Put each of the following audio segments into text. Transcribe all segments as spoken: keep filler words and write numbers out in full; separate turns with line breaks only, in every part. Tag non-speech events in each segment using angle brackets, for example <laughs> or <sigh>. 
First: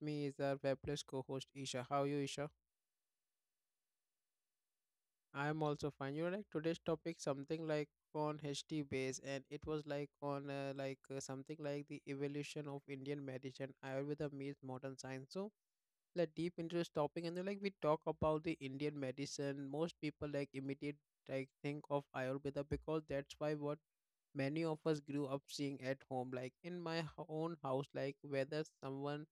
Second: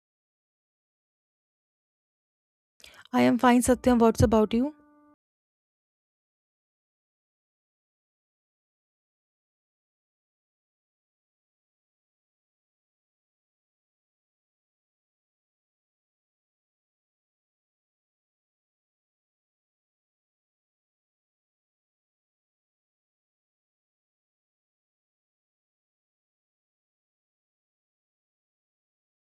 me is our fabulous co-host Isha. How are you Isha?
I am fine, Satyam. What's about you?
I am also fine. You know like today's topic something like on H T base and it was like on uh, like uh, something like the evolution of Indian medicine Ayurveda meets modern science. So like deep into this topic and then like we talk about the indian medicine most people like immediate like think of ayurveda because that's why what many of us grew up seeing at home like in my h- own house like whether someone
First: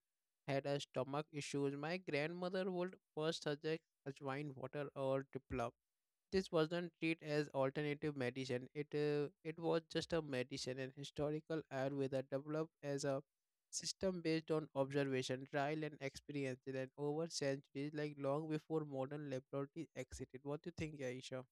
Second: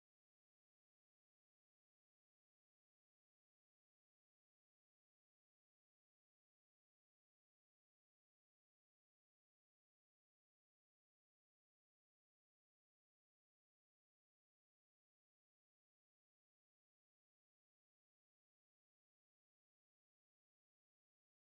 had a stomach issues my grandmother would first suggest ajwain water or dipla this wasn't treated as alternative medicine it uh, it was just a medicine and historical ayurveda developed as a system based on observation, trial and experience, and over centuries, like long before modern laboratories existed. What do you think, Aisha?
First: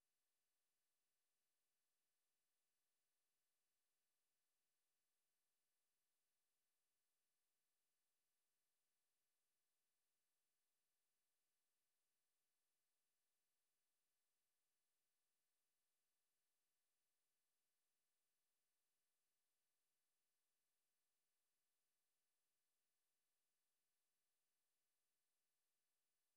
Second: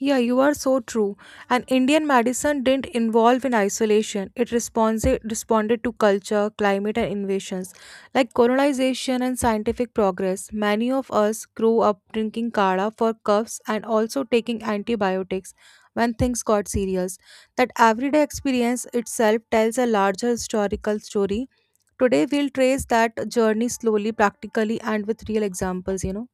Yeah, you are so true. And Indian medicine didn't evolve in isolation. It responsi- responded to culture, climate, and invasions like colonization and scientific progress. Many of us grew up drinking kala for coughs and also taking antibiotics when things got serious. That everyday experience itself tells a larger historical story. Today, we'll trace that journey slowly, practically, and with real examples, you know.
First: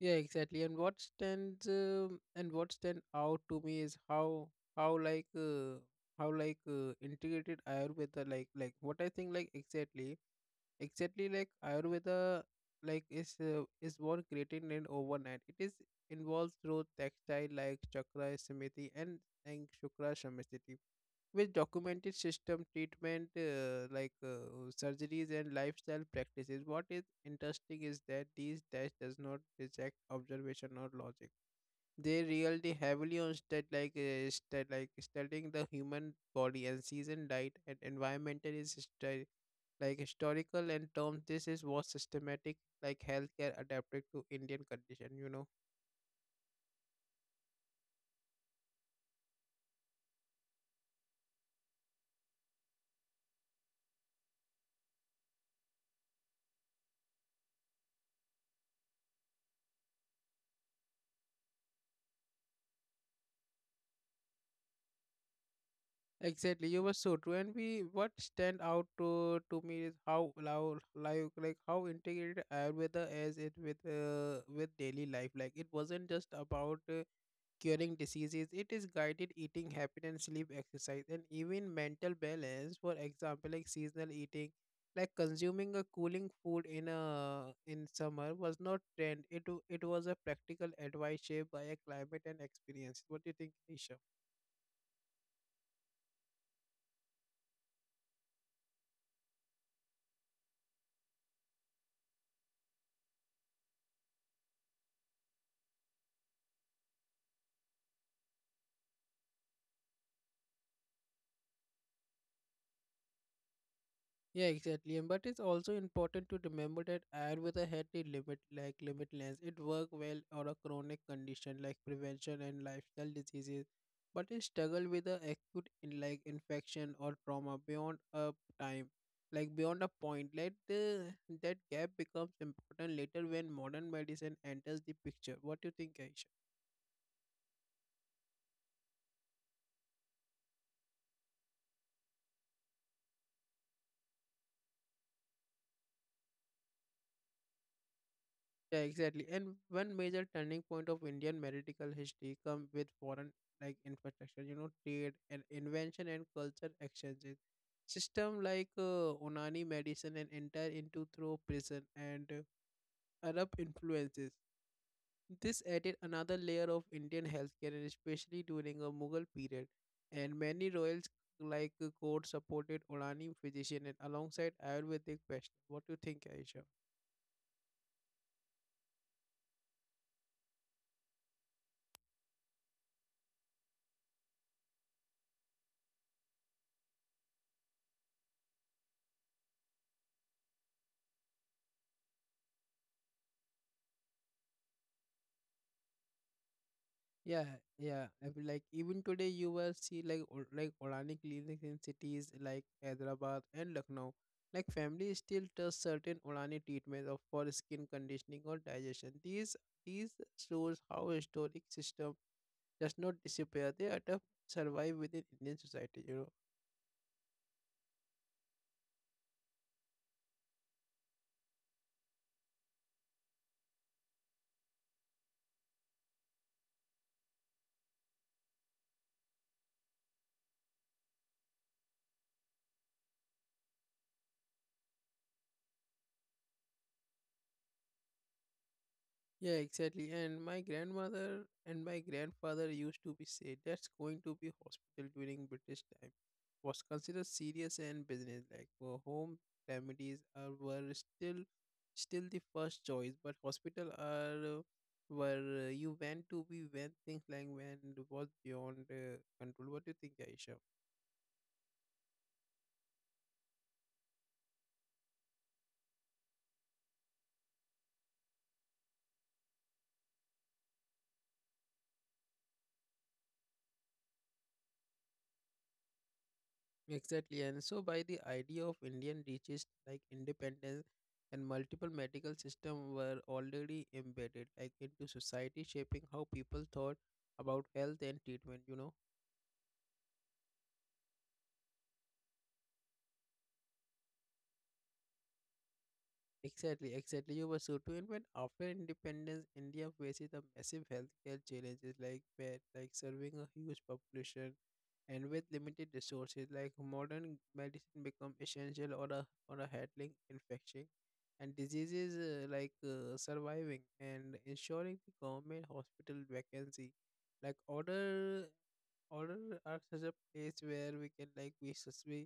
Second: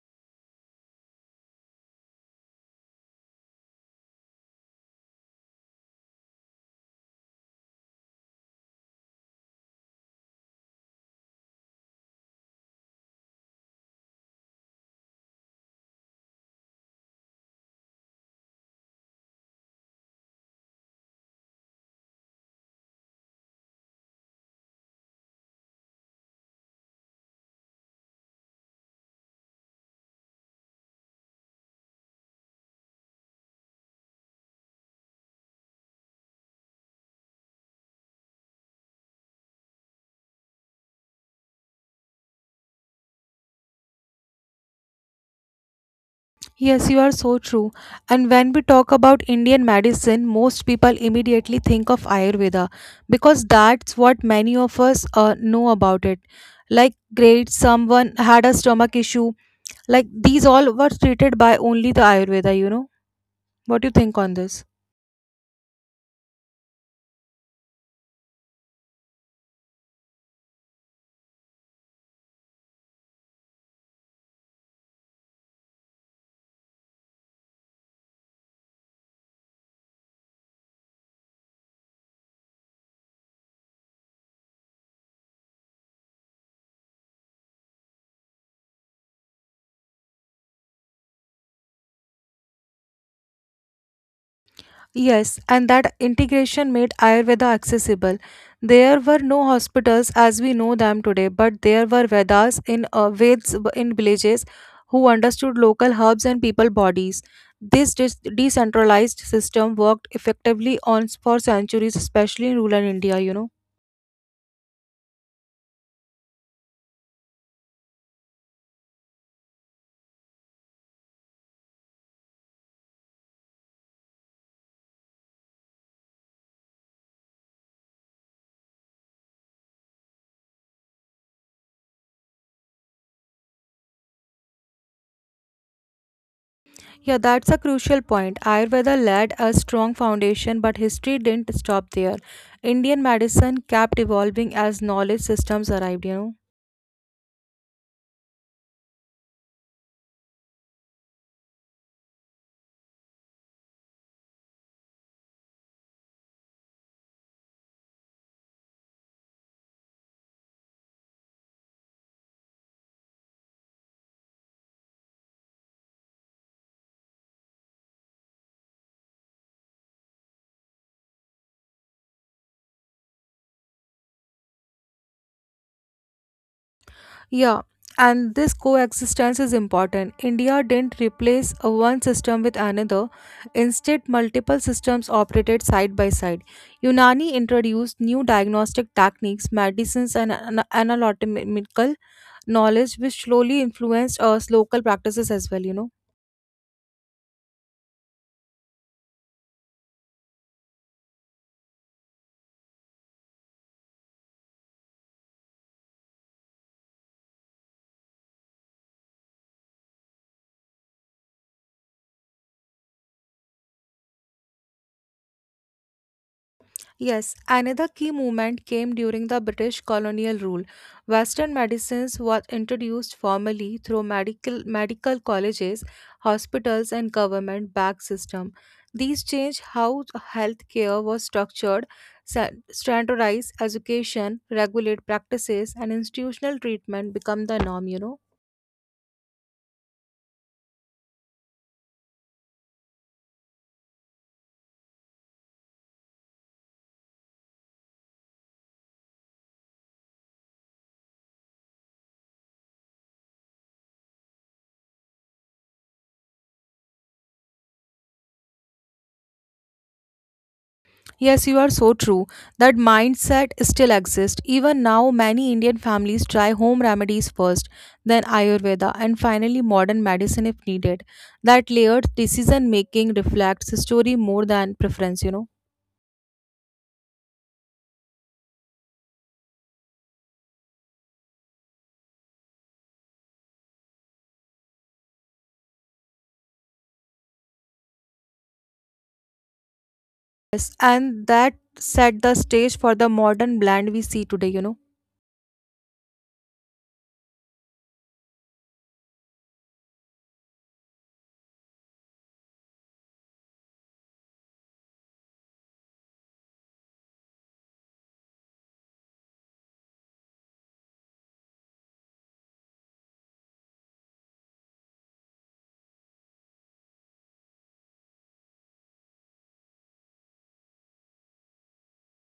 Yeah, exactly. And what stands um and what stand out to me is how how like uh, how like uh, integrated Ayurveda like like what I think like exactly exactly like Ayurveda like is uh, is born created in overnight. It is involves through textile like chakra samiti, and and shukra samriti with documented system treatment uh, like uh, surgeries and lifestyle practices what is interesting is that these tests does not reject observation or logic they really heavily on stat like uh, stat like studying the human body and season diet and environmental is stu- like historical and terms this is what systematic like healthcare adapted to indian condition you know
Yes, you are so true. And when we talk about Indian medicine, most people immediately think of Ayurveda because that's what many of us uh, know about it. Like, great, someone had a stomach issue. Like, these all were treated by only the Ayurveda, you know? What do you think on this?
Exactly, you were so true. And we what stand out to to me is how loud, like like how integrated Ayurveda is it with uh, with daily life. Like it wasn't just about uh, curing diseases. It is guided eating, happiness, sleep, exercise, and even mental balance. For example, like seasonal eating, like consuming a cooling food in a in summer was not trend. It w- it was a practical advice shaped by a climate and experience. What do you think, Nisha?
Yes, and that integration made Ayurveda accessible. There were no hospitals as we know them today, but there were Vedas in uh, Veds b- in villages who understood local herbs and people bodies. This dis- decentralized system worked effectively on for centuries, especially in rural India. You know,
Yeah, exactly. And but it's also important to remember that Ayurveda had a limit, like limitless. It worked well on a chronic condition like prevention and lifestyle diseases, but it struggled with the acute in like infection or trauma beyond a time, like beyond a point. Let the that gap becomes important later when modern medicine enters the picture. What do you think, Aish?
yeah, that's a crucial point. Ayurveda laid a strong foundation, but history didn't stop there. Indian medicine kept evolving as knowledge systems arrived. You know.
Yeah, exactly. And one major turning point of Indian medical history come with foreign like infrastructure, you know, trade and invention and culture exchanges. System like uh, Unani medicine and enter into through prison and uh, Arab influences. This added another layer of Indian healthcare, and especially during a Mughal period. And many royals like uh, court supported Unani physician and alongside Ayurvedic practitioner. What do you think, Aisha?
Yeah, and this coexistence is important. India didn't replace a one system with another. Instead, multiple systems operated side by side. Unani introduced new diagnostic techniques, medicines, and ana- anatomical knowledge, which slowly influenced us local practices as well, you know.
Yeah, yeah. I feel like even today you will see like or- like organic clinics in cities like Hyderabad and Lucknow. Like families still trust certain organic treatments of for skin conditioning or digestion. These these shows how historic system does not disappear. They adapt survive within Indian society. You know.
Yes, another key movement came during the British colonial rule. Western medicines was introduced formally through medical, medical colleges, hospitals, and government-backed system. These changed how healthcare was structured, sa- standardized education, regulate practices, and institutional treatment become the norm. You know.
Yeah, exactly. And my grandmother and my grandfather used to be said that's going to be hospital during British time was considered serious and business like for home remedies are, were still still the first choice but hospital are uh, where uh, you went to be when things like when was beyond uh, control what do you think Aisha
Yes, you are so true. That mindset still exists. Even now, many Indian families try home remedies first, then Ayurveda, and finally modern medicine if needed. That layered decision making reflects the story more than preference, you know.
Exactly, and so by the idea of Indian reaches like independence and multiple medical systems were already embedded like into society, shaping how people thought about health and treatment. You know.
Yes, and that set the stage for the modern blend we see today, you know.
Exactly, exactly. You were so true. And when after independence, India faces the massive healthcare challenges like bed, like serving a huge population, and with limited resources, like modern medicine become essential or a or a handling infection and diseases uh, like uh, surviving and ensuring the government hospital vacancy, like order order are such a place where we can like we sus- we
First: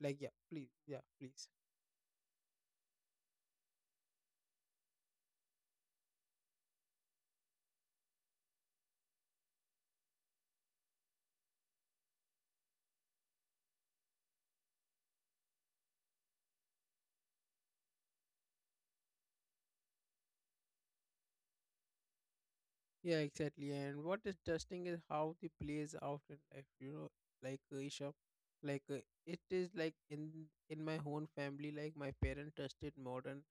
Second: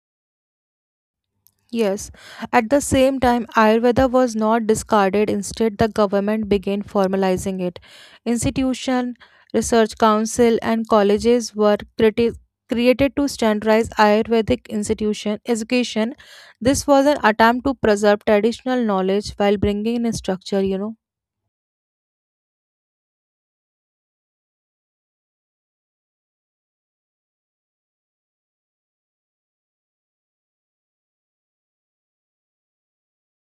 like yeah please yeah please.
Yes, at the same time, Ayurveda was not discarded. Instead, the government began formalizing it. Institution, research council, and colleges were criti- created to standardize Ayurvedic institution education. This was an attempt to preserve traditional knowledge while bringing in structure. You know.
Yeah, exactly. And what is testing is how it plays out in life. You know, like uh, Isha, like uh, it is like in in my own family, like my parents tested modern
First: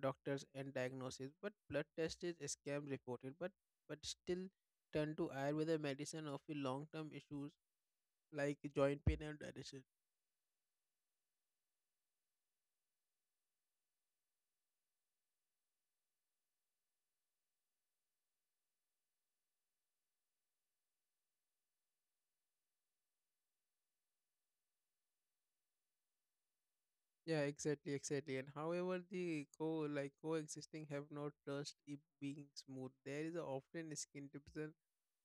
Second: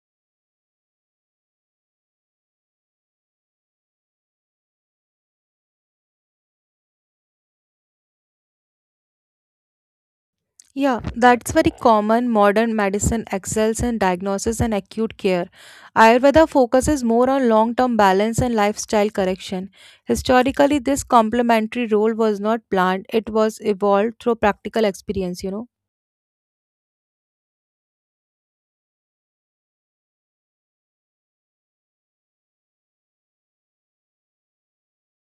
doctors and diagnosis, but blood test is a scam reported, but but still turn to Ayurveda medicine of the long term issues like joint pain and digestion.
Yeah, that's very common. Modern medicine excels in diagnosis and acute care. Ayurveda focuses more on long term balance and lifestyle correction. Historically, this complementary role was not planned, it was evolved through practical experience, you know.
Yeah, exactly, exactly. And however, the co like coexisting have no trust if being smooth. There is a often a skin division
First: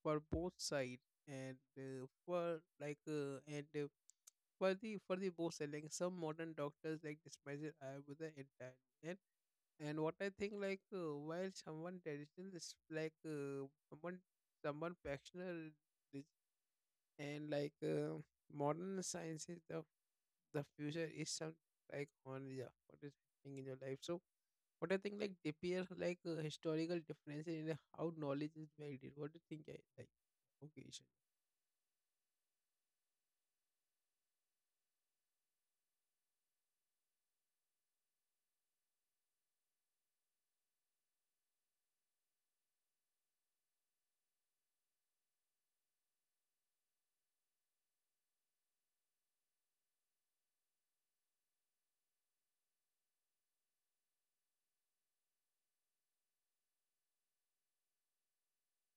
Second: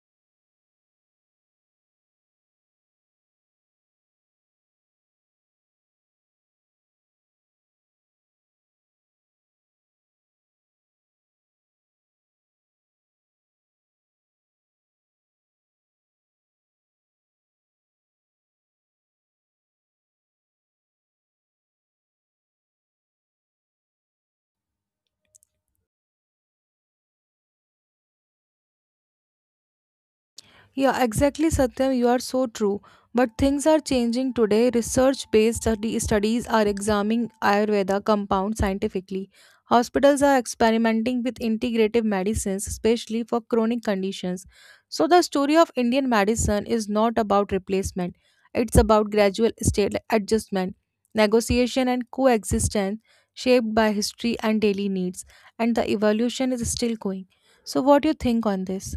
for both sides, and uh, for like uh, and uh, for the for the both selling. Some modern doctors like dismiss it uh, with the entire and and what I think like uh, while someone traditional is like uh, someone someone factional is- and like uh, modern sciences the future is some like on yeah, what is happening in your life. So what I think like appear like uh, historical differences in how knowledge is valued. What do you think? I like
Yeah,
occasion.
exactly, Satyam. You are so true. But things are changing today. Research based study- studies are examining Ayurveda compounds scientifically. Hospitals are experimenting with integrative medicines, especially for chronic conditions. So, the story of Indian medicine is not about replacement, it's about gradual state adjustment, negotiation, and coexistence shaped by history and daily needs. And the evolution is still going. So, what do you think on this?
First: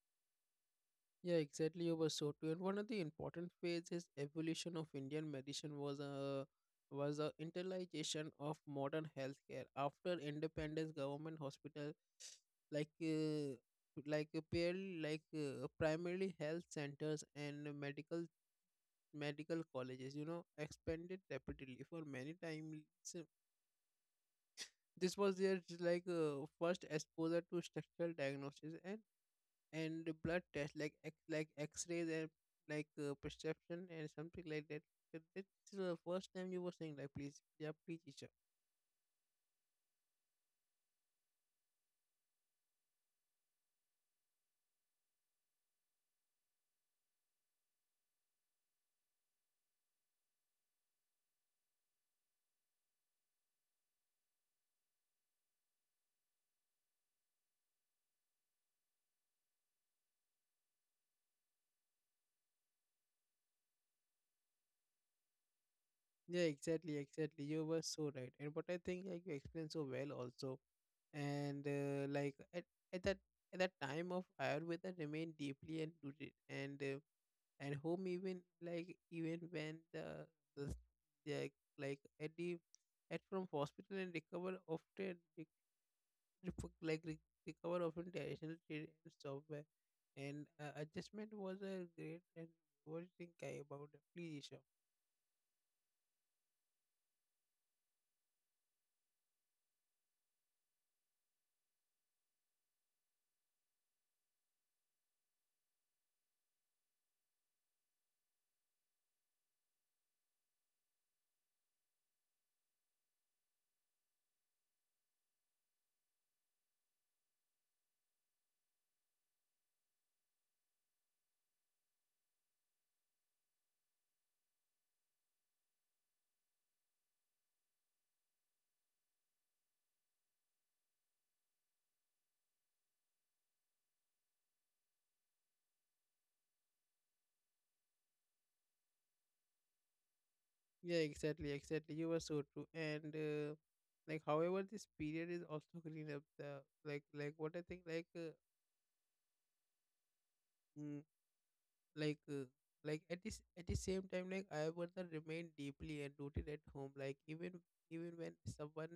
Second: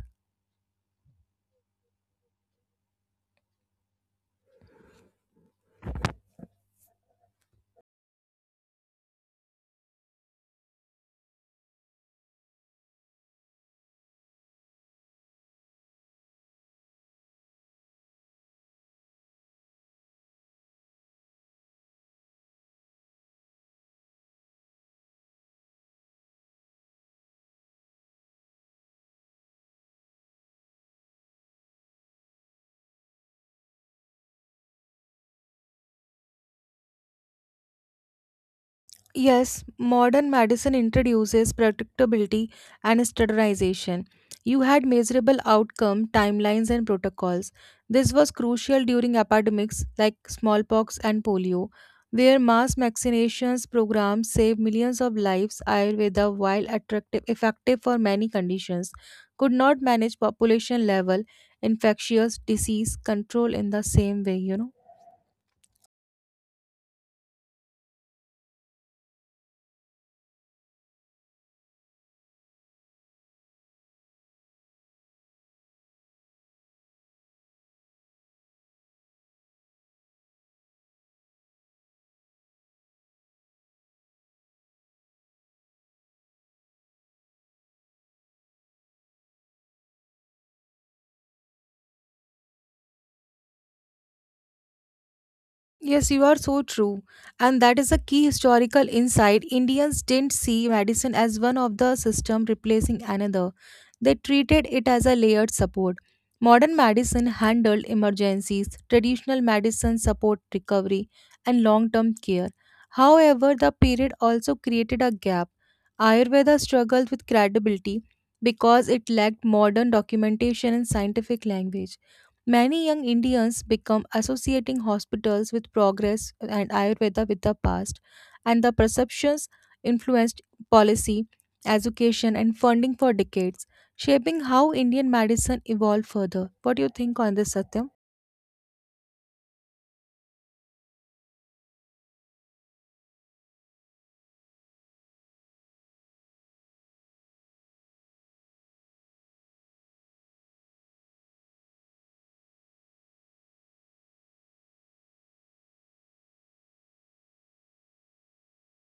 Yeah, exactly. You were so true. And one of the important phases is evolution of Indian medicine was a was a internalization of modern healthcare after independence. Government hospital like uh, like uh, purely like uh, primarily health centers and medical medical colleges you know expanded rapidly for many times so this was their like uh, first exposure to structural diagnosis and and blood tests like ex- like x-rays and like uh, perception and something like that Uh, that's the first time you were saying like please yeah please teacher
Yes, modern medicine introduces predictability and standardization. You had measurable outcome, timelines, and protocols. This was crucial during epidemics like smallpox and polio, where mass vaccinations programs saved millions of lives. Ayurveda, while attractive, effective for many conditions, could not manage population level infectious disease control in the same way, you know.
yeah exactly exactly you were so right and but I think like you explained so well also and uh, like at, at that at that time of ayurveda remained deeply and rooted and uh, at home even like even when the the like like at the at from hospital and recover often rec- ref- like re- recover often traditional trade and software and uh, adjustment was a great and what do you think I about the please Isha?
Yes, you are so true. And that is a key historical insight. Indians didn't see medicine as one of the system replacing another. They treated it as a layered support. Modern medicine handled emergencies, traditional medicine support recovery and long-term care. However, the period also created a gap. Ayurveda struggled with credibility because it lacked modern documentation and scientific language. Many young Indians become associating hospitals with progress and Ayurveda with the past, and the perceptions influenced policy, education, and funding for decades, shaping how Indian medicine evolved further. What do you think on this, Satyam?
Yeah exactly exactly you were so true and uh, like however this period is also cleaning up the like like what I think like uh, like uh, like at this at the same time like I want to remain deeply and rooted at home like even even when someone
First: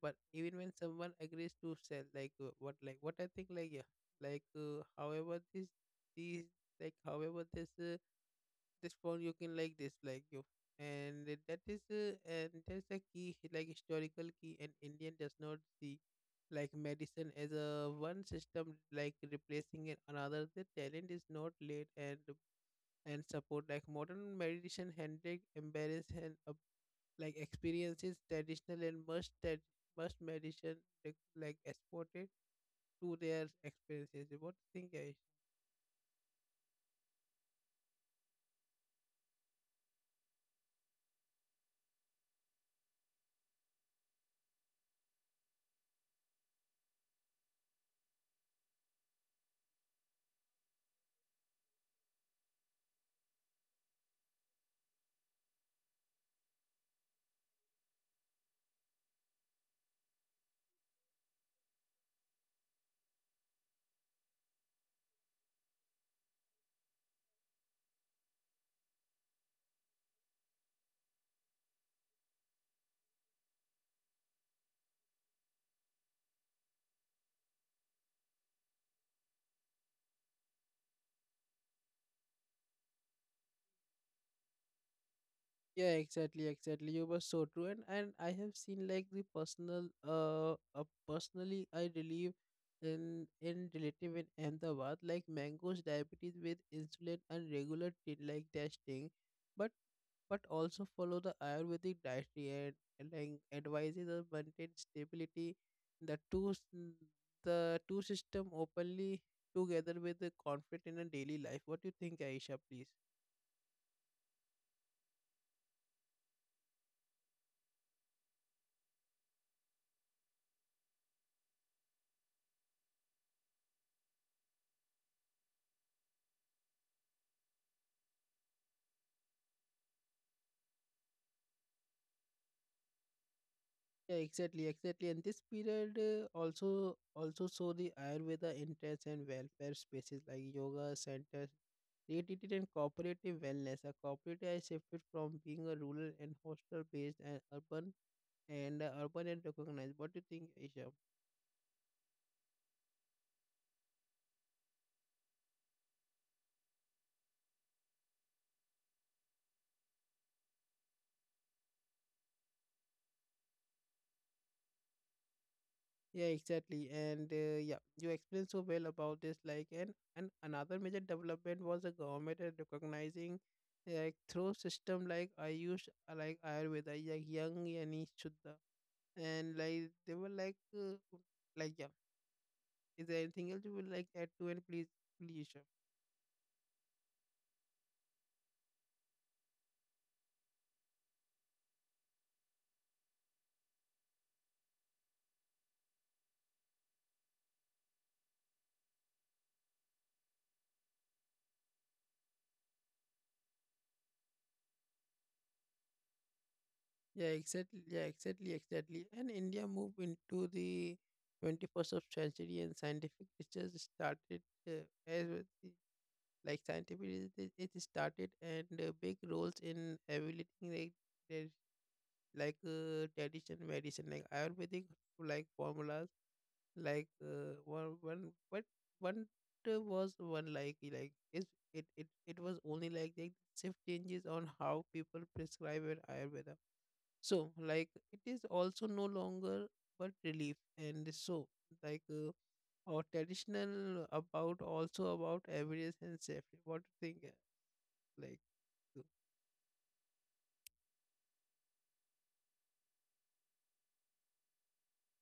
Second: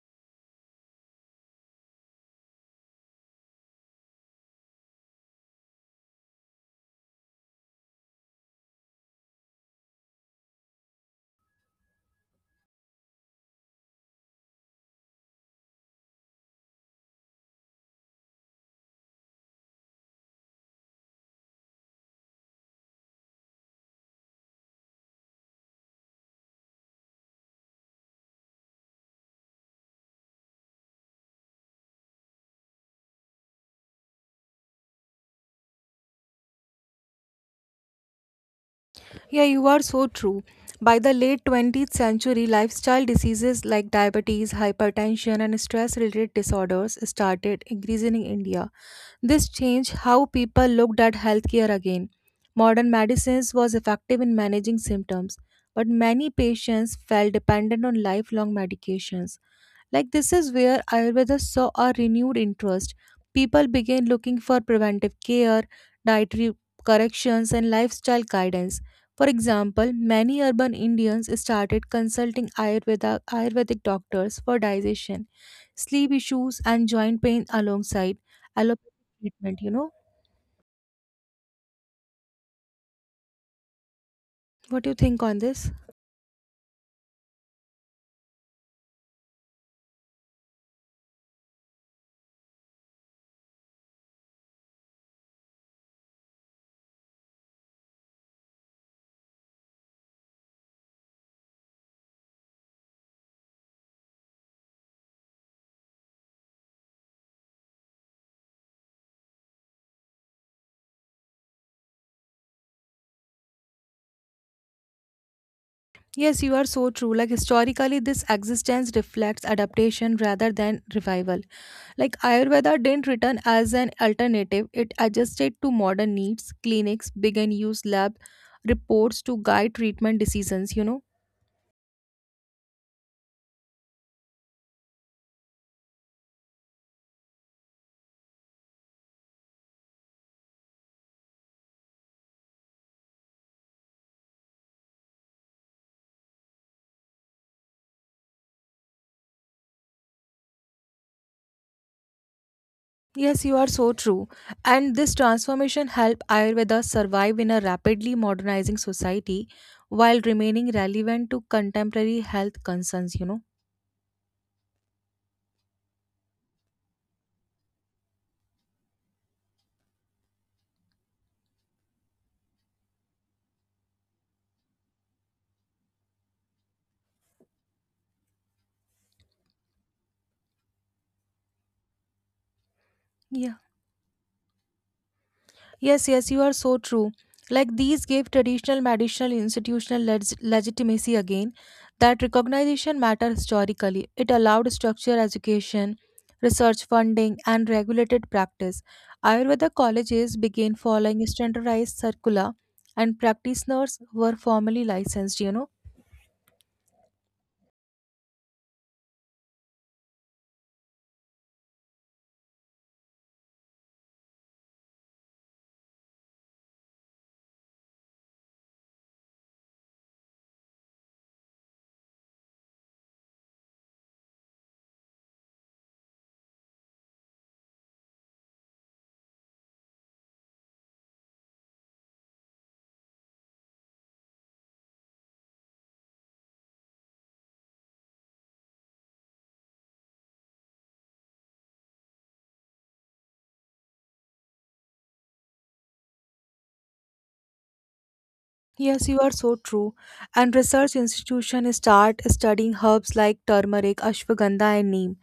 but even when someone agrees to sell like uh, what like what I think like yeah like uh, however this these like however this uh, this phone you can like this like you and that is uh, and that's a key like historical key and indian does not see like medicine as a one system like replacing it another the talent is not late and and support like modern meditation handling embrace and uh, like experiences traditional and must that must meditation like, like exported to their experiences what do you think Ayush?
Yeah, you are so true. By the late twentieth century, lifestyle diseases like diabetes, hypertension, and stress related disorders started increasing in India. This changed how people looked at healthcare again. Modern medicines was effective in managing symptoms, but many patients felt dependent on lifelong medications. Like this is where Ayurveda saw a renewed interest. People began looking for preventive care, dietary corrections, and lifestyle guidance. For example, many urban Indians started consulting Ayurveda, Ayurvedic doctors for digestion, sleep issues, and joint pain alongside allopathic treatment. You know, what do you think on this?
Yeah, exactly, exactly. You were so true, and and I have seen like the personal uh, uh personally I believe in in relative in Ahmedabad like mangoes diabetes with insulin and regular t- like testing, but but also follow the Ayurvedic dietary and, and like advises on maintain stability. The two s- n- the two system openly together with the conflict in a daily life. What do you think, Aisha? Please.
Yes, you are so true. Like historically, this existence reflects adaptation rather than revival. Like Ayurveda didn't return as an alternative, it adjusted to modern needs. Clinics began use lab reports to guide treatment decisions, you know.
Yeah, exactly, exactly. And this period uh, also also saw the Ayurveda entrance and welfare spaces like yoga centers created and cooperative wellness. A cooperative has shifted from being a rural and hostel based and urban and uh, urban and recognized. What do you think, Isha?
Yes, you are so true. And this transformation helped Ayurveda survive in a rapidly modernizing society while remaining relevant to contemporary health concerns, you know.
Yeah, exactly. And uh, yeah, you explained so well about this. Like, and and another major development was the government is recognizing like through system like I use like Ayurveda, like young yani Shuddha and like they were like uh, like yeah is there
Yeah.
anything else you would like add to it, please please Isha.
Yes, yes, you are so true. Like these gave traditional medicinal institutional leg- legitimacy again. That recognition matter historically. It allowed structured education, research funding, and regulated practice. Ayurveda colleges began following standardized circular, and practitioners were formally licensed. You know,
Yeah, exactly. Yeah, exactly, exactly. And India moved into the twenty-first of century, and scientific research started uh, as with the- like scientific research it started and uh, big roles in evaluating like their- like uh, tradition medicine like Ayurvedic like formulas like uh, one one what one uh, was one like like is it it it was only like the shift changes on how people prescribe an ayurveda so like it is also no longer but relief and so like uh, or traditional about also about evidence and safety what do you think uh, like uh,
yes, you are so true. And research institutions start studying herbs like turmeric, ashwagandha, and neem.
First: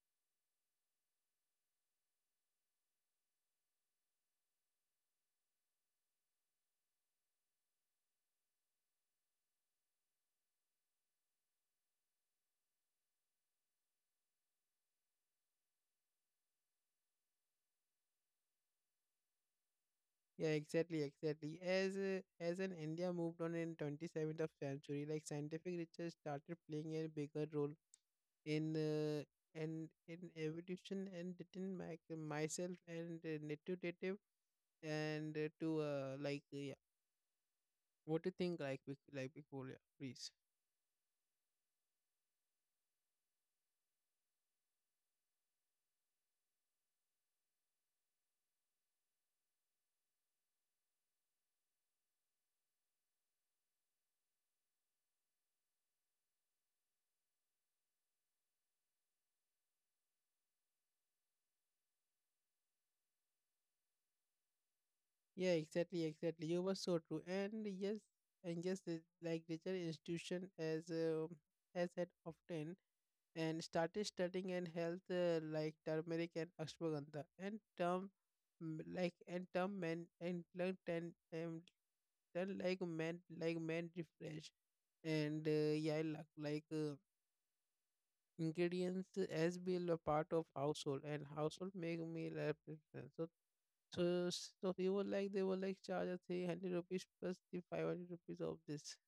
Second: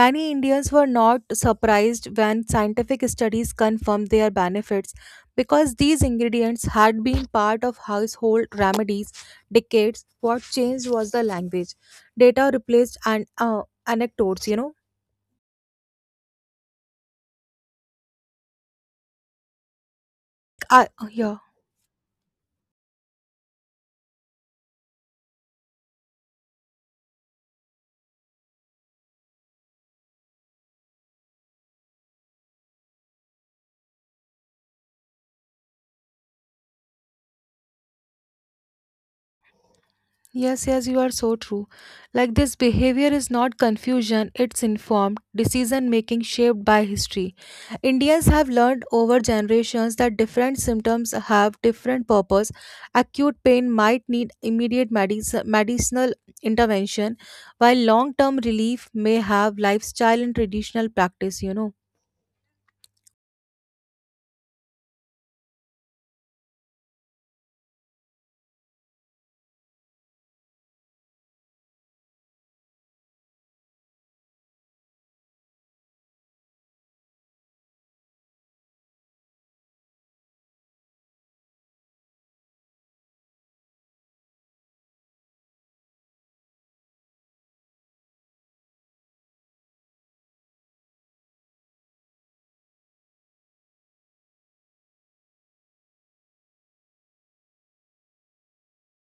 Many Indians were not surprised when scientific studies confirmed their benefits because these ingredients had been part of household remedies decades. What changed was the language. Data replaced and uh, anecdotes, you know.
yeah
I,
exactly
yeah.
exactly as uh, as an india moved on in twenty-seventh of century like scientific research started playing a bigger role in uh, and in evolution and within my, myself and uh, native and uh, to uh, like uh, yeah. What do you think, like Vic- like before? Yeah, please.
Yes, yes, you are so true. Like this behavior is not confusion, it's informed decision making shaped by history. Indians have learned over generations that different symptoms have different purpose. Acute pain might need immediate medic- medicinal intervention, while long term relief may have lifestyle and traditional practice, you know.
Yeah, exactly, exactly, you were so true. And yes and yes the- like digital institution as uh, as had often, and started studying and health, uh, like turmeric and ashwagandha and term. Mm, like, and term men and learned, and felt like man, like man refresh. And uh, yeah like, like uh, Ingredients as being a part of household and household make meal, like preference. so so so he was like, they were like, charge us three hundred rupees plus the five hundred rupees of this.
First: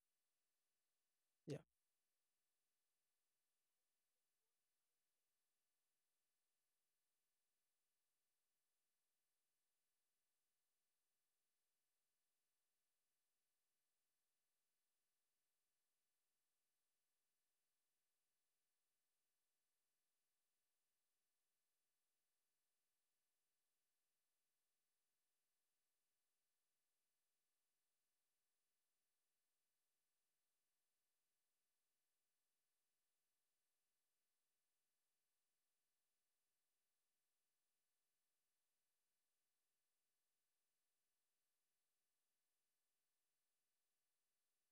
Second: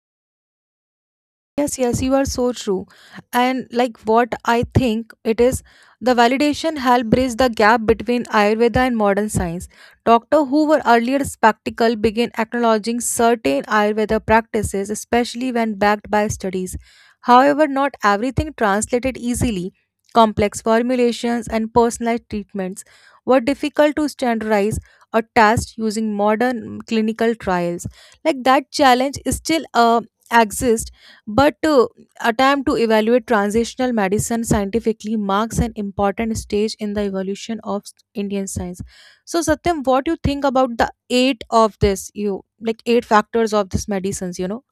Yeah.
Yes, yes, you are so true. And like what I think it is, the validation helped bridge the gap between Ayurveda and modern science. Doctor who were earlier skeptical began acknowledging certain Ayurveda practices, especially when backed by studies. However, not everything translated easily. Complex formulations and personalized treatments were difficult to standardize or test using modern clinical trials. Like that challenge is still uh, exists, but uh, attempt to evaluate transitional medicine scientifically marks an important stage in the evolution of Indian science. So, Satyam, what do you think about the eight of this? You like eight factors of this medicines. You know,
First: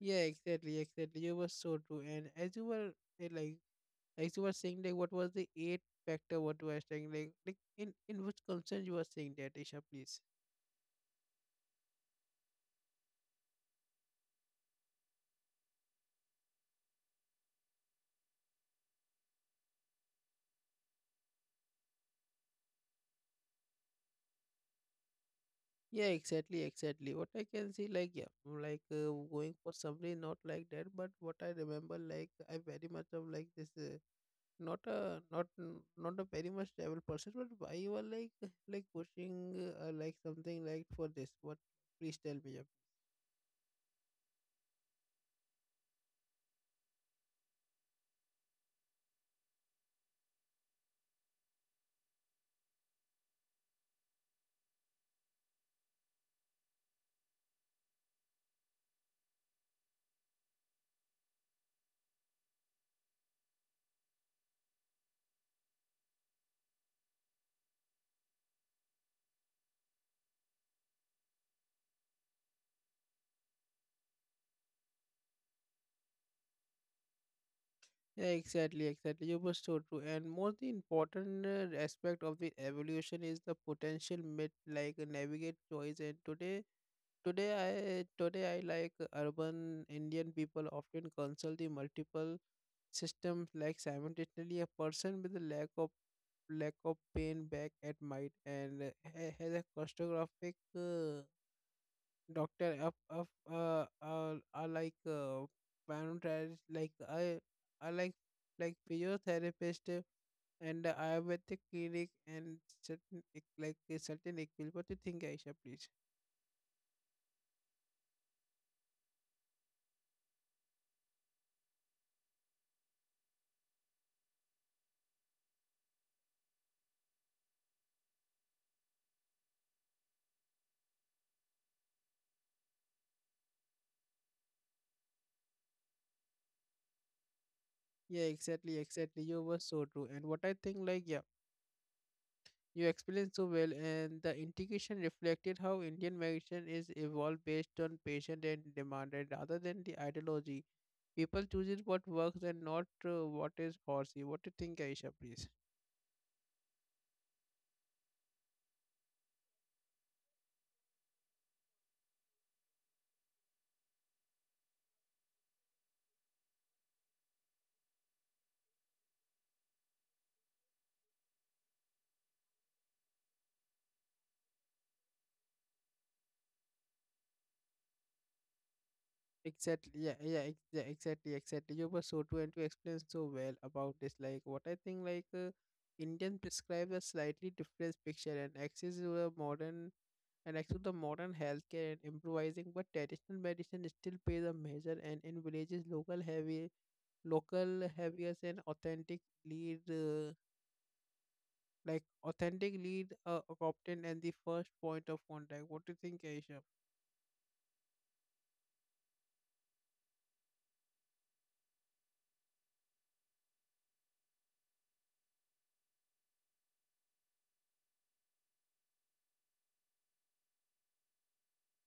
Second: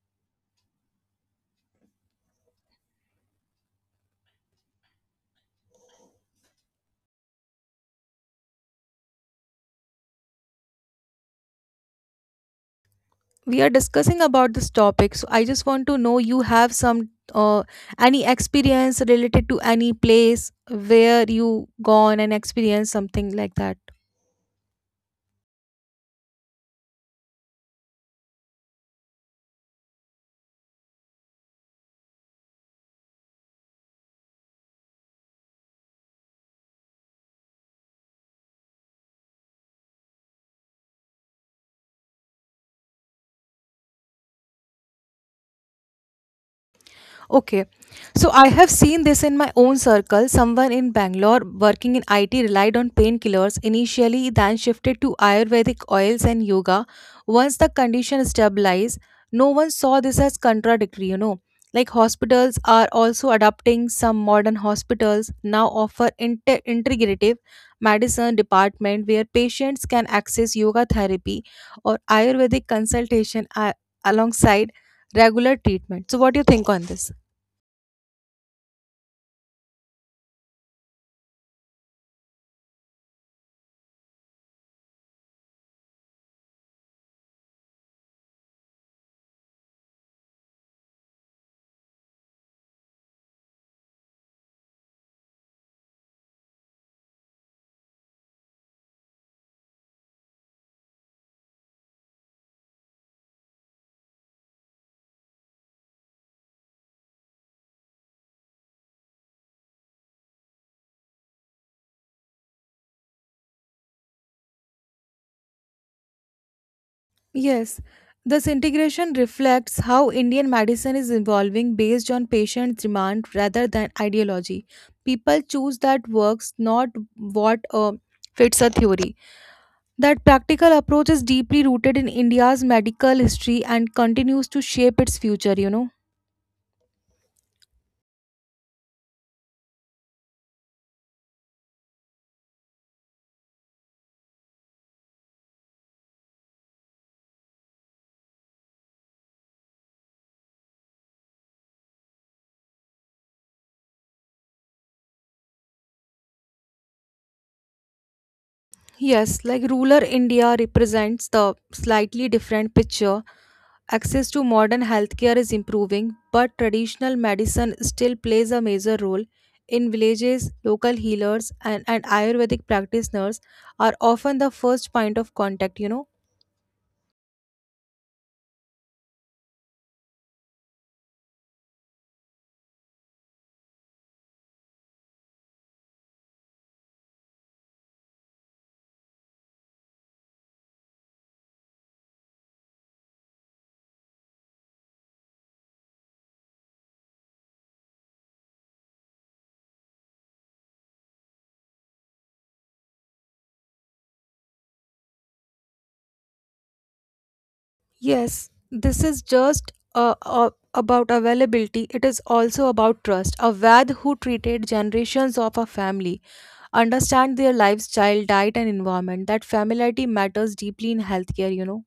Yeah, exactly, exactly, you were so true. And as you were, eh, like, as you were saying, like, what was the eight factor? What you were saying, like, like in in which concern you were saying that, Isha, please.
we are discussing about this topic. So, I just want to know you have some uh, any experience related to any place where you gone and experienced something like that.
Yeah, exactly, exactly. What I can see, like, yeah, mm, like uh, going for summary, not like that. But what I remember, like, I very much of like this, uh, not a not n- not a very much travel person, but why you are like <laughs> like pushing, uh, like something like for this? What? Please tell me. Yeah.
Okay. So I have seen this in my own circle. Someone in Bangalore working in I T relied on painkillers initially, then shifted to Ayurvedic oils and yoga. Once the condition stabilized, no one saw this as contradictory, you know. Like hospitals are also adopting some modern hospitals now offer inter- integrative medicine department where patients can access yoga therapy or Ayurvedic consultation a- alongside regular treatment. So what do you think on this?
Yeah, exactly, exactly, you were so true. And more the important uh, aspect of the evolution is the potential mid, like uh, navigate choice. And today, Today I today I like urban Indian people often consult the multiple systems, like simultaneously a person with a lack of lack of pain back at might, and uh, ha- has a costographic uh, doctor of of uh, uh, uh like uh, physiotherapist, like I I like like physiotherapist, uh, and uh, ayurvedic clinic and certain ec- like a certain equipment. What do you think, Aisha? Please.
Yes, this integration reflects how Indian medicine is evolving based on patient demand rather than ideology. People choose that works, not what uh, fits a theory. That practical approach is deeply rooted in India's medical history and continues to shape its future, you know.
Yeah, exactly, exactly, you were so true. And what I think, like, yeah, you explained so well, and the integration reflected how Indian medicine is evolved based on patient and demand, and rather than the ideology, people chooses what works and not uh, what is forcey. What do you think, Aisha, please?
Yes, like rural India represents the slightly different picture. Access to modern healthcare is improving, but traditional medicine still plays a major role. In villages, local healers and, and Ayurvedic practitioners are often the first point of contact, you know.
Exactly, yeah, yeah, ex- yeah, exactly, exactly, you were so true, and you explained so well about this. Like, what I think, like, uh, Indian prescribe a slightly different picture and access to a modern. And next to the modern healthcare and improvising, but traditional medicine still plays a major, and in villages local heavy, local heaviers and authentic lead, uh, like authentic lead, uh, a captain and the first point of contact. What do you think, Aisha?
Yes, this is just uh, uh, about availability, it is also about trust. A Vaid who treated generations of a family, understand their lifestyle, diet, and environment. That familiarity matters deeply in healthcare, you know.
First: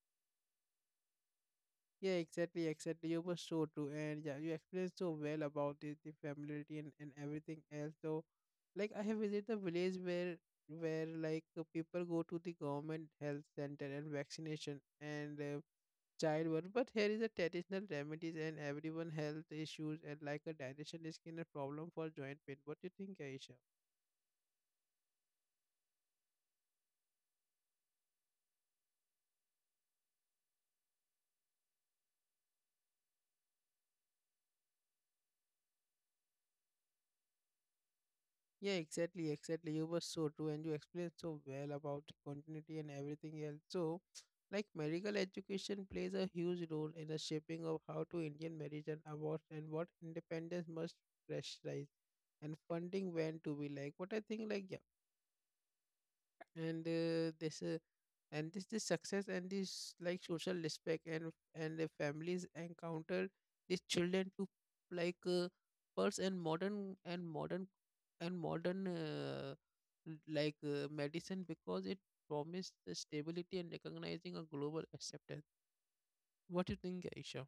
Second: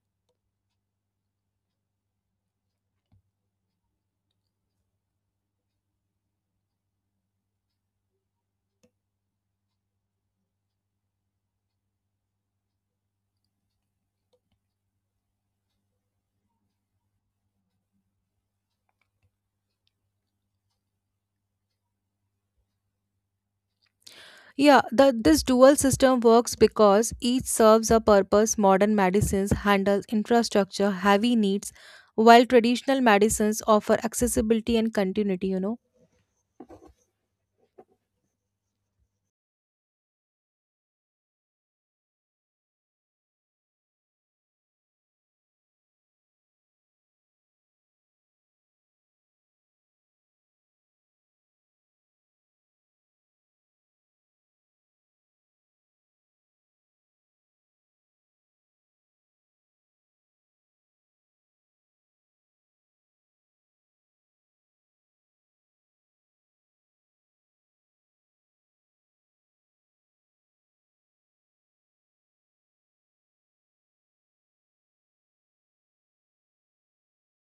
Yeah, exactly, exactly, you were so true, and yeah, you explained so well about the, the familiarity and, and everything else. So, like, I have visited a village where, where like uh, people go to the government health center and vaccination and uh, childbirth. But here is a traditional remedies and everyone health issues, and like a digestion is kind of problem for joint pain. What do you think, Aisha?
Yeah, the, this dual system works because each serves a purpose. Modern medicines handle infrastructure heavy needs, while traditional medicines offer accessibility and continuity, you know.
Yeah, exactly, exactly, you were so true, and you explained so well about continuity and everything else. So, like medical education plays a huge role in the shaping of how to Indian marriage and awards, and what independence must pressurize and funding when to be like. What I think, like, yeah, and uh, this, uh, and this this success, and this like social respect, and and the families encounter these children to, like uh, pulse and modern, and modern and modern uh, l- like uh, medicine, because it promised the stability and recognizing a global acceptance. What do you think, Aisha?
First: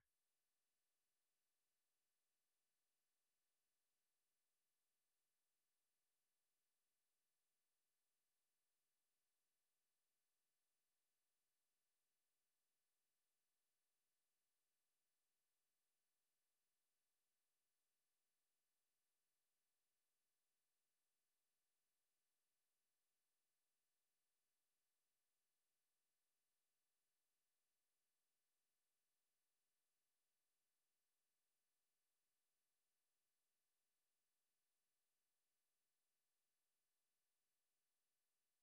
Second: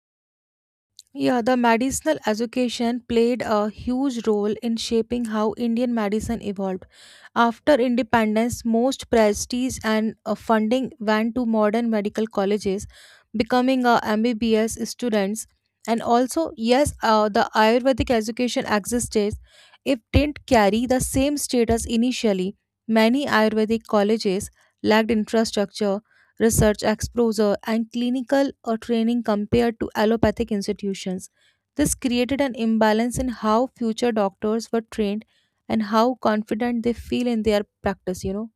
Yeah, the medicinal education played a huge role in shaping how Indian medicine evolved. After independence, most prestige and uh, funding went to modern medical colleges, becoming a M B B S students. And also, yes, uh, the Ayurvedic education existed. It didn't carry the same status initially. Many Ayurvedic colleges lacked infrastructure research exposure, and clinical uh, training compared to allopathic institutions. This created an imbalance in how future doctors were trained and how confident they feel in their practice, you know.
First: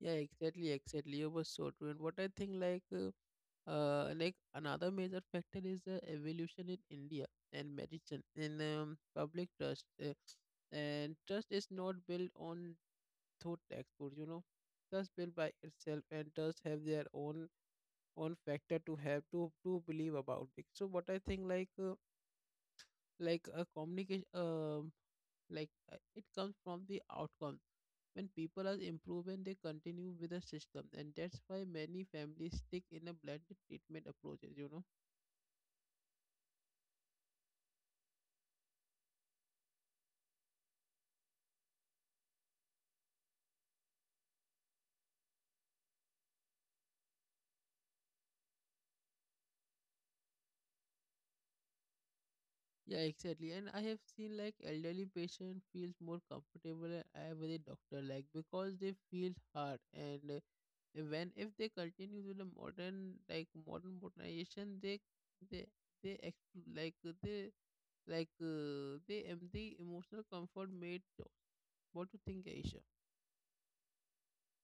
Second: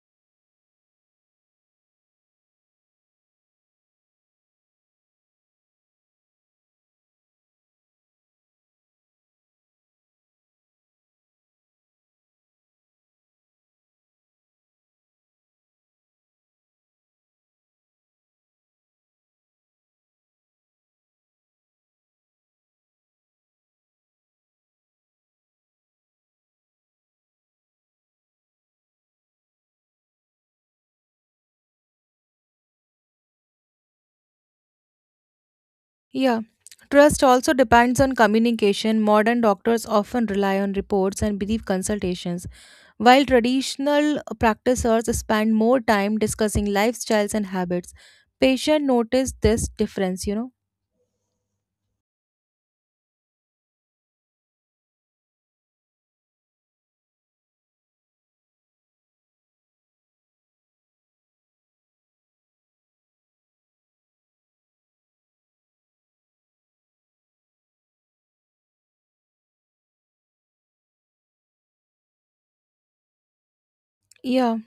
Yeah, exactly, exactly, you were so true. And what I think, like, uh, uh, like another major factor is uh, evolution in India and medicine in, um, public trust. Uh, and trust is not built on through textbooks, you know. Trust built by itself, and trust have their own own factor to have to to believe about it. So what I think, like, uh, like a communication, uh, like uh, it comes from the outcome. When people are improving, they continue with the system, and that's why many families stick in a blended treatment approaches, you know.
Yeah. Trust also depends on communication. Modern doctors often rely on reports and brief consultations, while traditional uh, practitioners spend more time discussing lifestyles and habits. Patients notice this difference, you know.
Yeah, exactly. And I have seen like elderly patient feels more comfortable uh, with a doctor, like because they feel hard, and uh, when if they continue with the modern, like modern modernization they they they ex- like they like uh, they empty emotional comfort made. What do you think, Aisha?
Yeah,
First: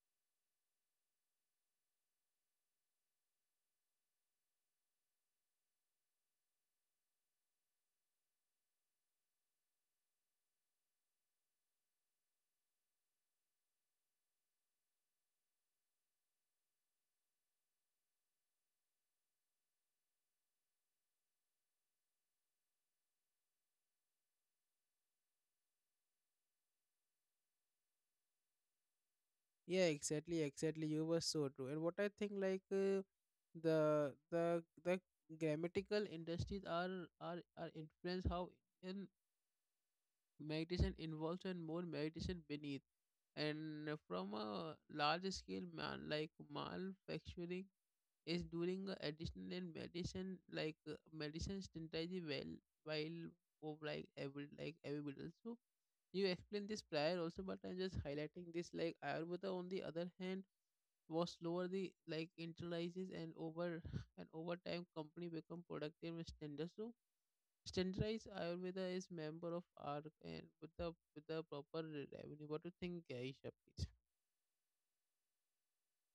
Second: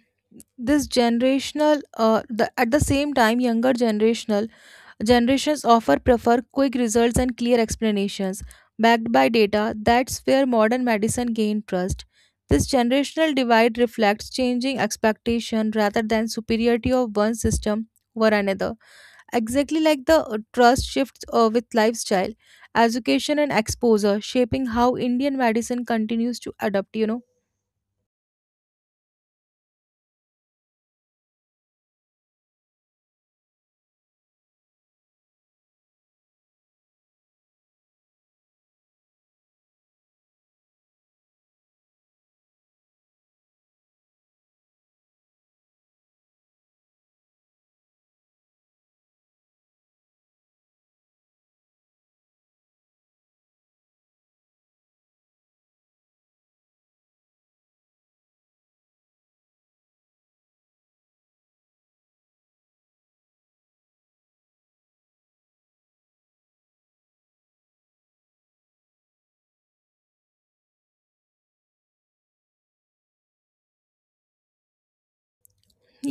this generational uh, the, at the same time younger generational generations offer prefer quick results and clear explanations backed by data. That's where modern medicine gained trust. This generational divide reflects changing expectation rather than superiority of one system over another. Exactly, like the uh, trust shifts uh, with lifestyle, education, and exposure shaping how Indian medicine continues to adapt, you know.
Yeah, exactly, exactly, you were so true. And what I think, like uh, the the the grammatical industries are are are influence how in meditation involves and more meditation beneath. And from a large scale, man, like manufacturing is doing a additional in medicine, like uh, medicine strategy well, while of like every, like every. So you explained this prior also, but I'm just highlighting this, like Ayurveda on the other hand was slower the like internalizes. And over <laughs> and over time, company become productive and standard. So standardized Ayurveda is member of A R C, and with the with the proper re- revenue. What do you think, Aisha, please?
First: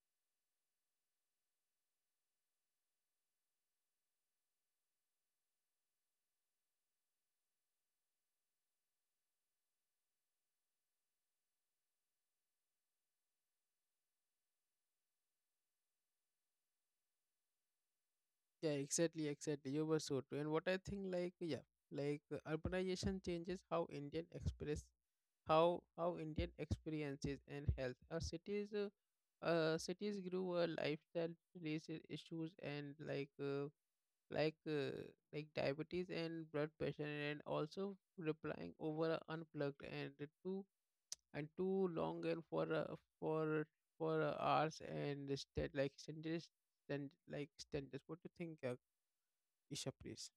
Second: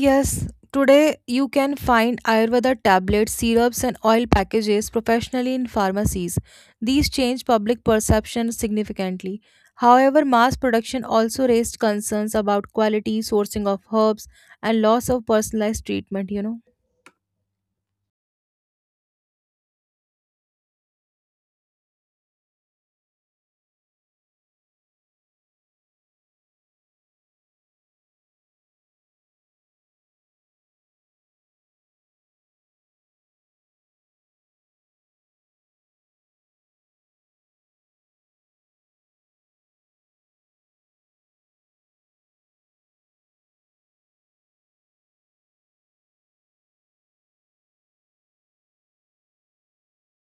Yes, today you can find Ayurveda tablets, syrups, and oil packages professionally in pharmacies. These change public perception significantly. However, mass production also raised concerns about quality, sourcing of herbs, and loss of personalized treatment, you know.
Yeah, exactly, exactly, you were so true. And what I think, like, yeah, like uh, urbanization changes how Indian express, how how Indian experiences and health. Our cities, uh, uh cities grew a lifestyle related issues, and like uh, like uh, like diabetes and blood pressure, and also replying over a unplugged, and the too and too long, and for uh, for for uh, hours, and instead like standards, and like standards. What do you think, uh, Isha, please?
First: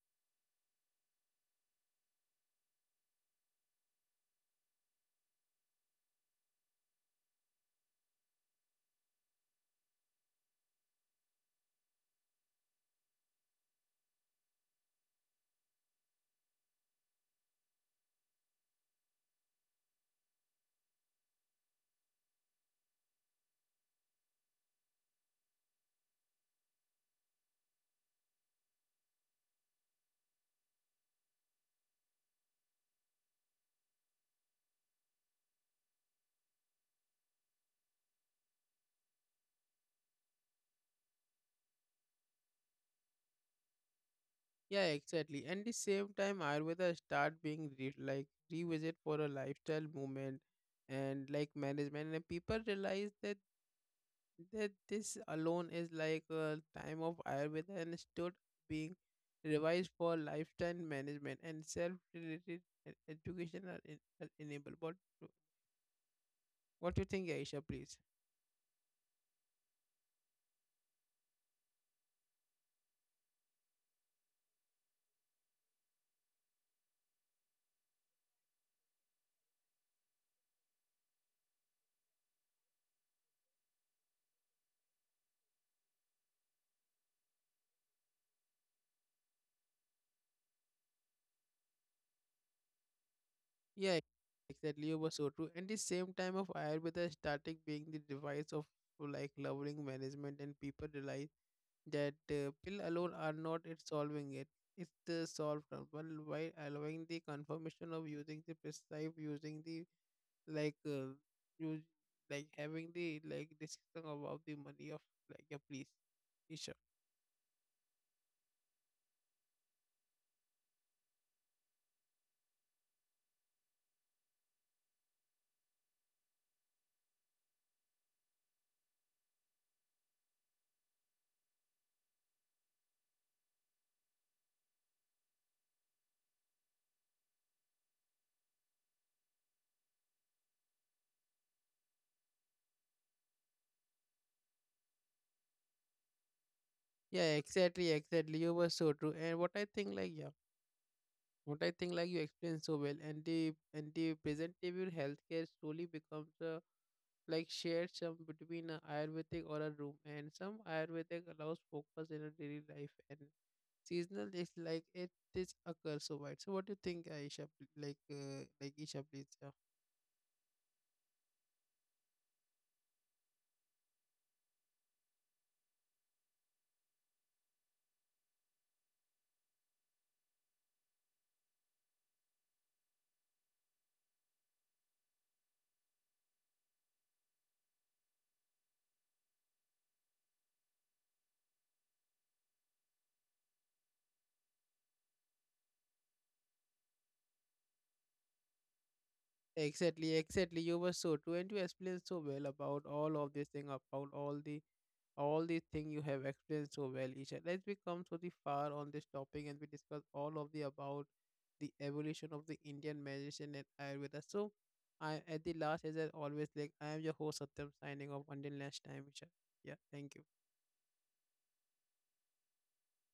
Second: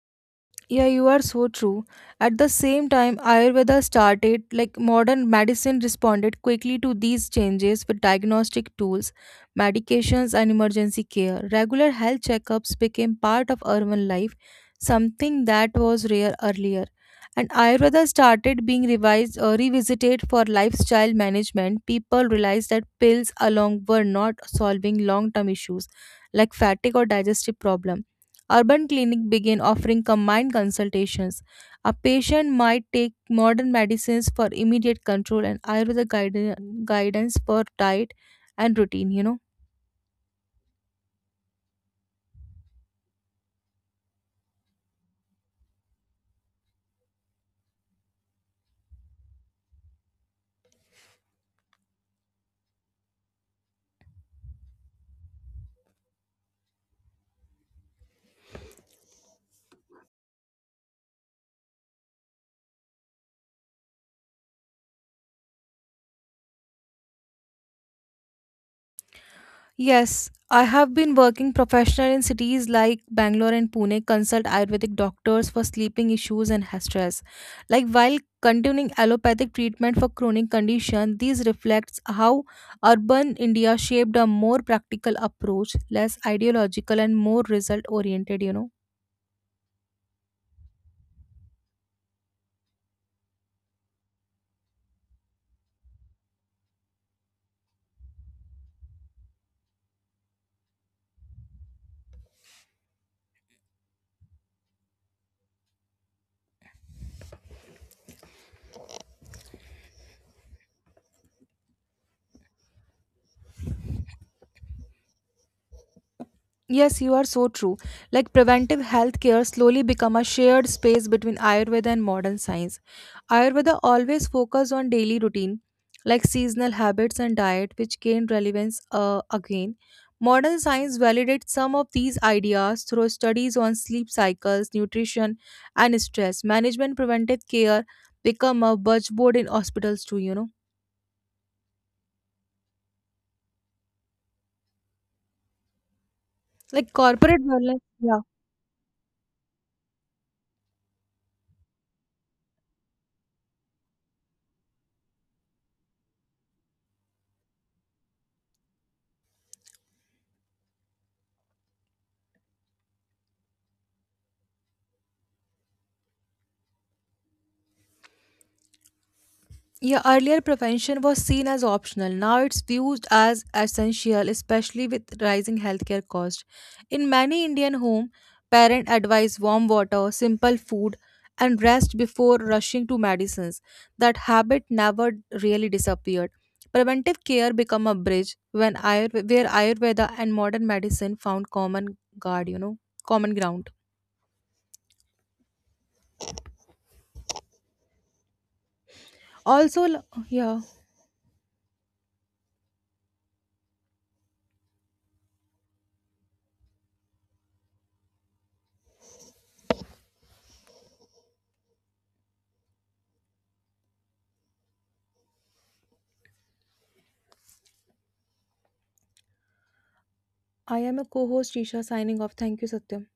Yeah, you are so true. At the same time, Ayurveda started, like modern medicine responded quickly to these changes with diagnostic tools, medications, and emergency care. Regular health checkups became part of urban life, something that was rare earlier. And Ayurveda started being revised or revisited for lifestyle management. People realized that pills alone were not solving long term issues like fatigue or digestive problems. Urban clinic began offering combined consultations. A patient might take modern medicines for immediate control and Ayurveda guide- guidance for diet and routine, you know.
Yeah, exactly. And the same time Ayurveda start being re- like revisit for a lifestyle movement and like management. And people realize that, that this alone is like a time of Ayurveda, and stood being revised for lifestyle management and self-related, e- educational en- e- enabled. What do- what do you think, Aisha? Please.
Yes, I have been working professional in cities like Bangalore and Pune, consult Ayurvedic doctors for sleeping issues and ha- stress. Like while continuing allopathic treatment for chronic condition, these reflects how urban India shaped a more practical approach, less ideological and more result oriented, you know.
Yeah, exactly, you were so true. And the same time of Ayurveda started being the device of like lowering management, and people realize that uh, pill alone are not it solving it. It's the solve problem, while allowing the confirmation of using the prescribe, using the, like uh, you, like having the like discussion about the money of like a police issue.
Yes, you are so true. Like preventive health care slowly become a shared space between Ayurveda and modern science. Ayurveda always focus on daily routine, like seasonal habits and diet, which gain relevance uh, again. Modern science validates some of these ideas through studies on sleep cycles, nutrition, and stress management. Preventive care become a buzzword in hospitals too. You know, like
Yeah,
corporate wellness.
exactly,
Yeah.
exactly, you were so true. And what I think, like, yeah, what I think, like, you explained so well. And the and the present day will healthcare slowly becomes a like shared some between a Ayurvedic or a room, and some Ayurvedic allows focus in a daily life and seasonal is like it is occurs so wide. So what do you think, Aisha, pl- like uh, like Isha, please? Yeah.
Yeah, earlier prevention was seen as optional. Now it's viewed as essential, especially with rising healthcare costs. In many Indian homes, parents advise warm water, simple food, and rest before rushing to medicines. That habit never really disappeared. Preventive care became a bridge when Ayurveda, where Ayurveda and modern medicine found common guard, you know, common ground. Also, l-
Exactly, exactly,
yeah,
you were so true, and you explained so well about all of this thing, about all the all the thing you have explained so well, Isha. As we come so the far on this topic, and we discuss all of the about the evolution of the Indian medicine and Ayurveda. So, I at the last, as I always like, I am your host Satyam, signing off until next time, Isha. Yeah, thank you.
I am a co-host Isha signing off. Thank you, Satyam.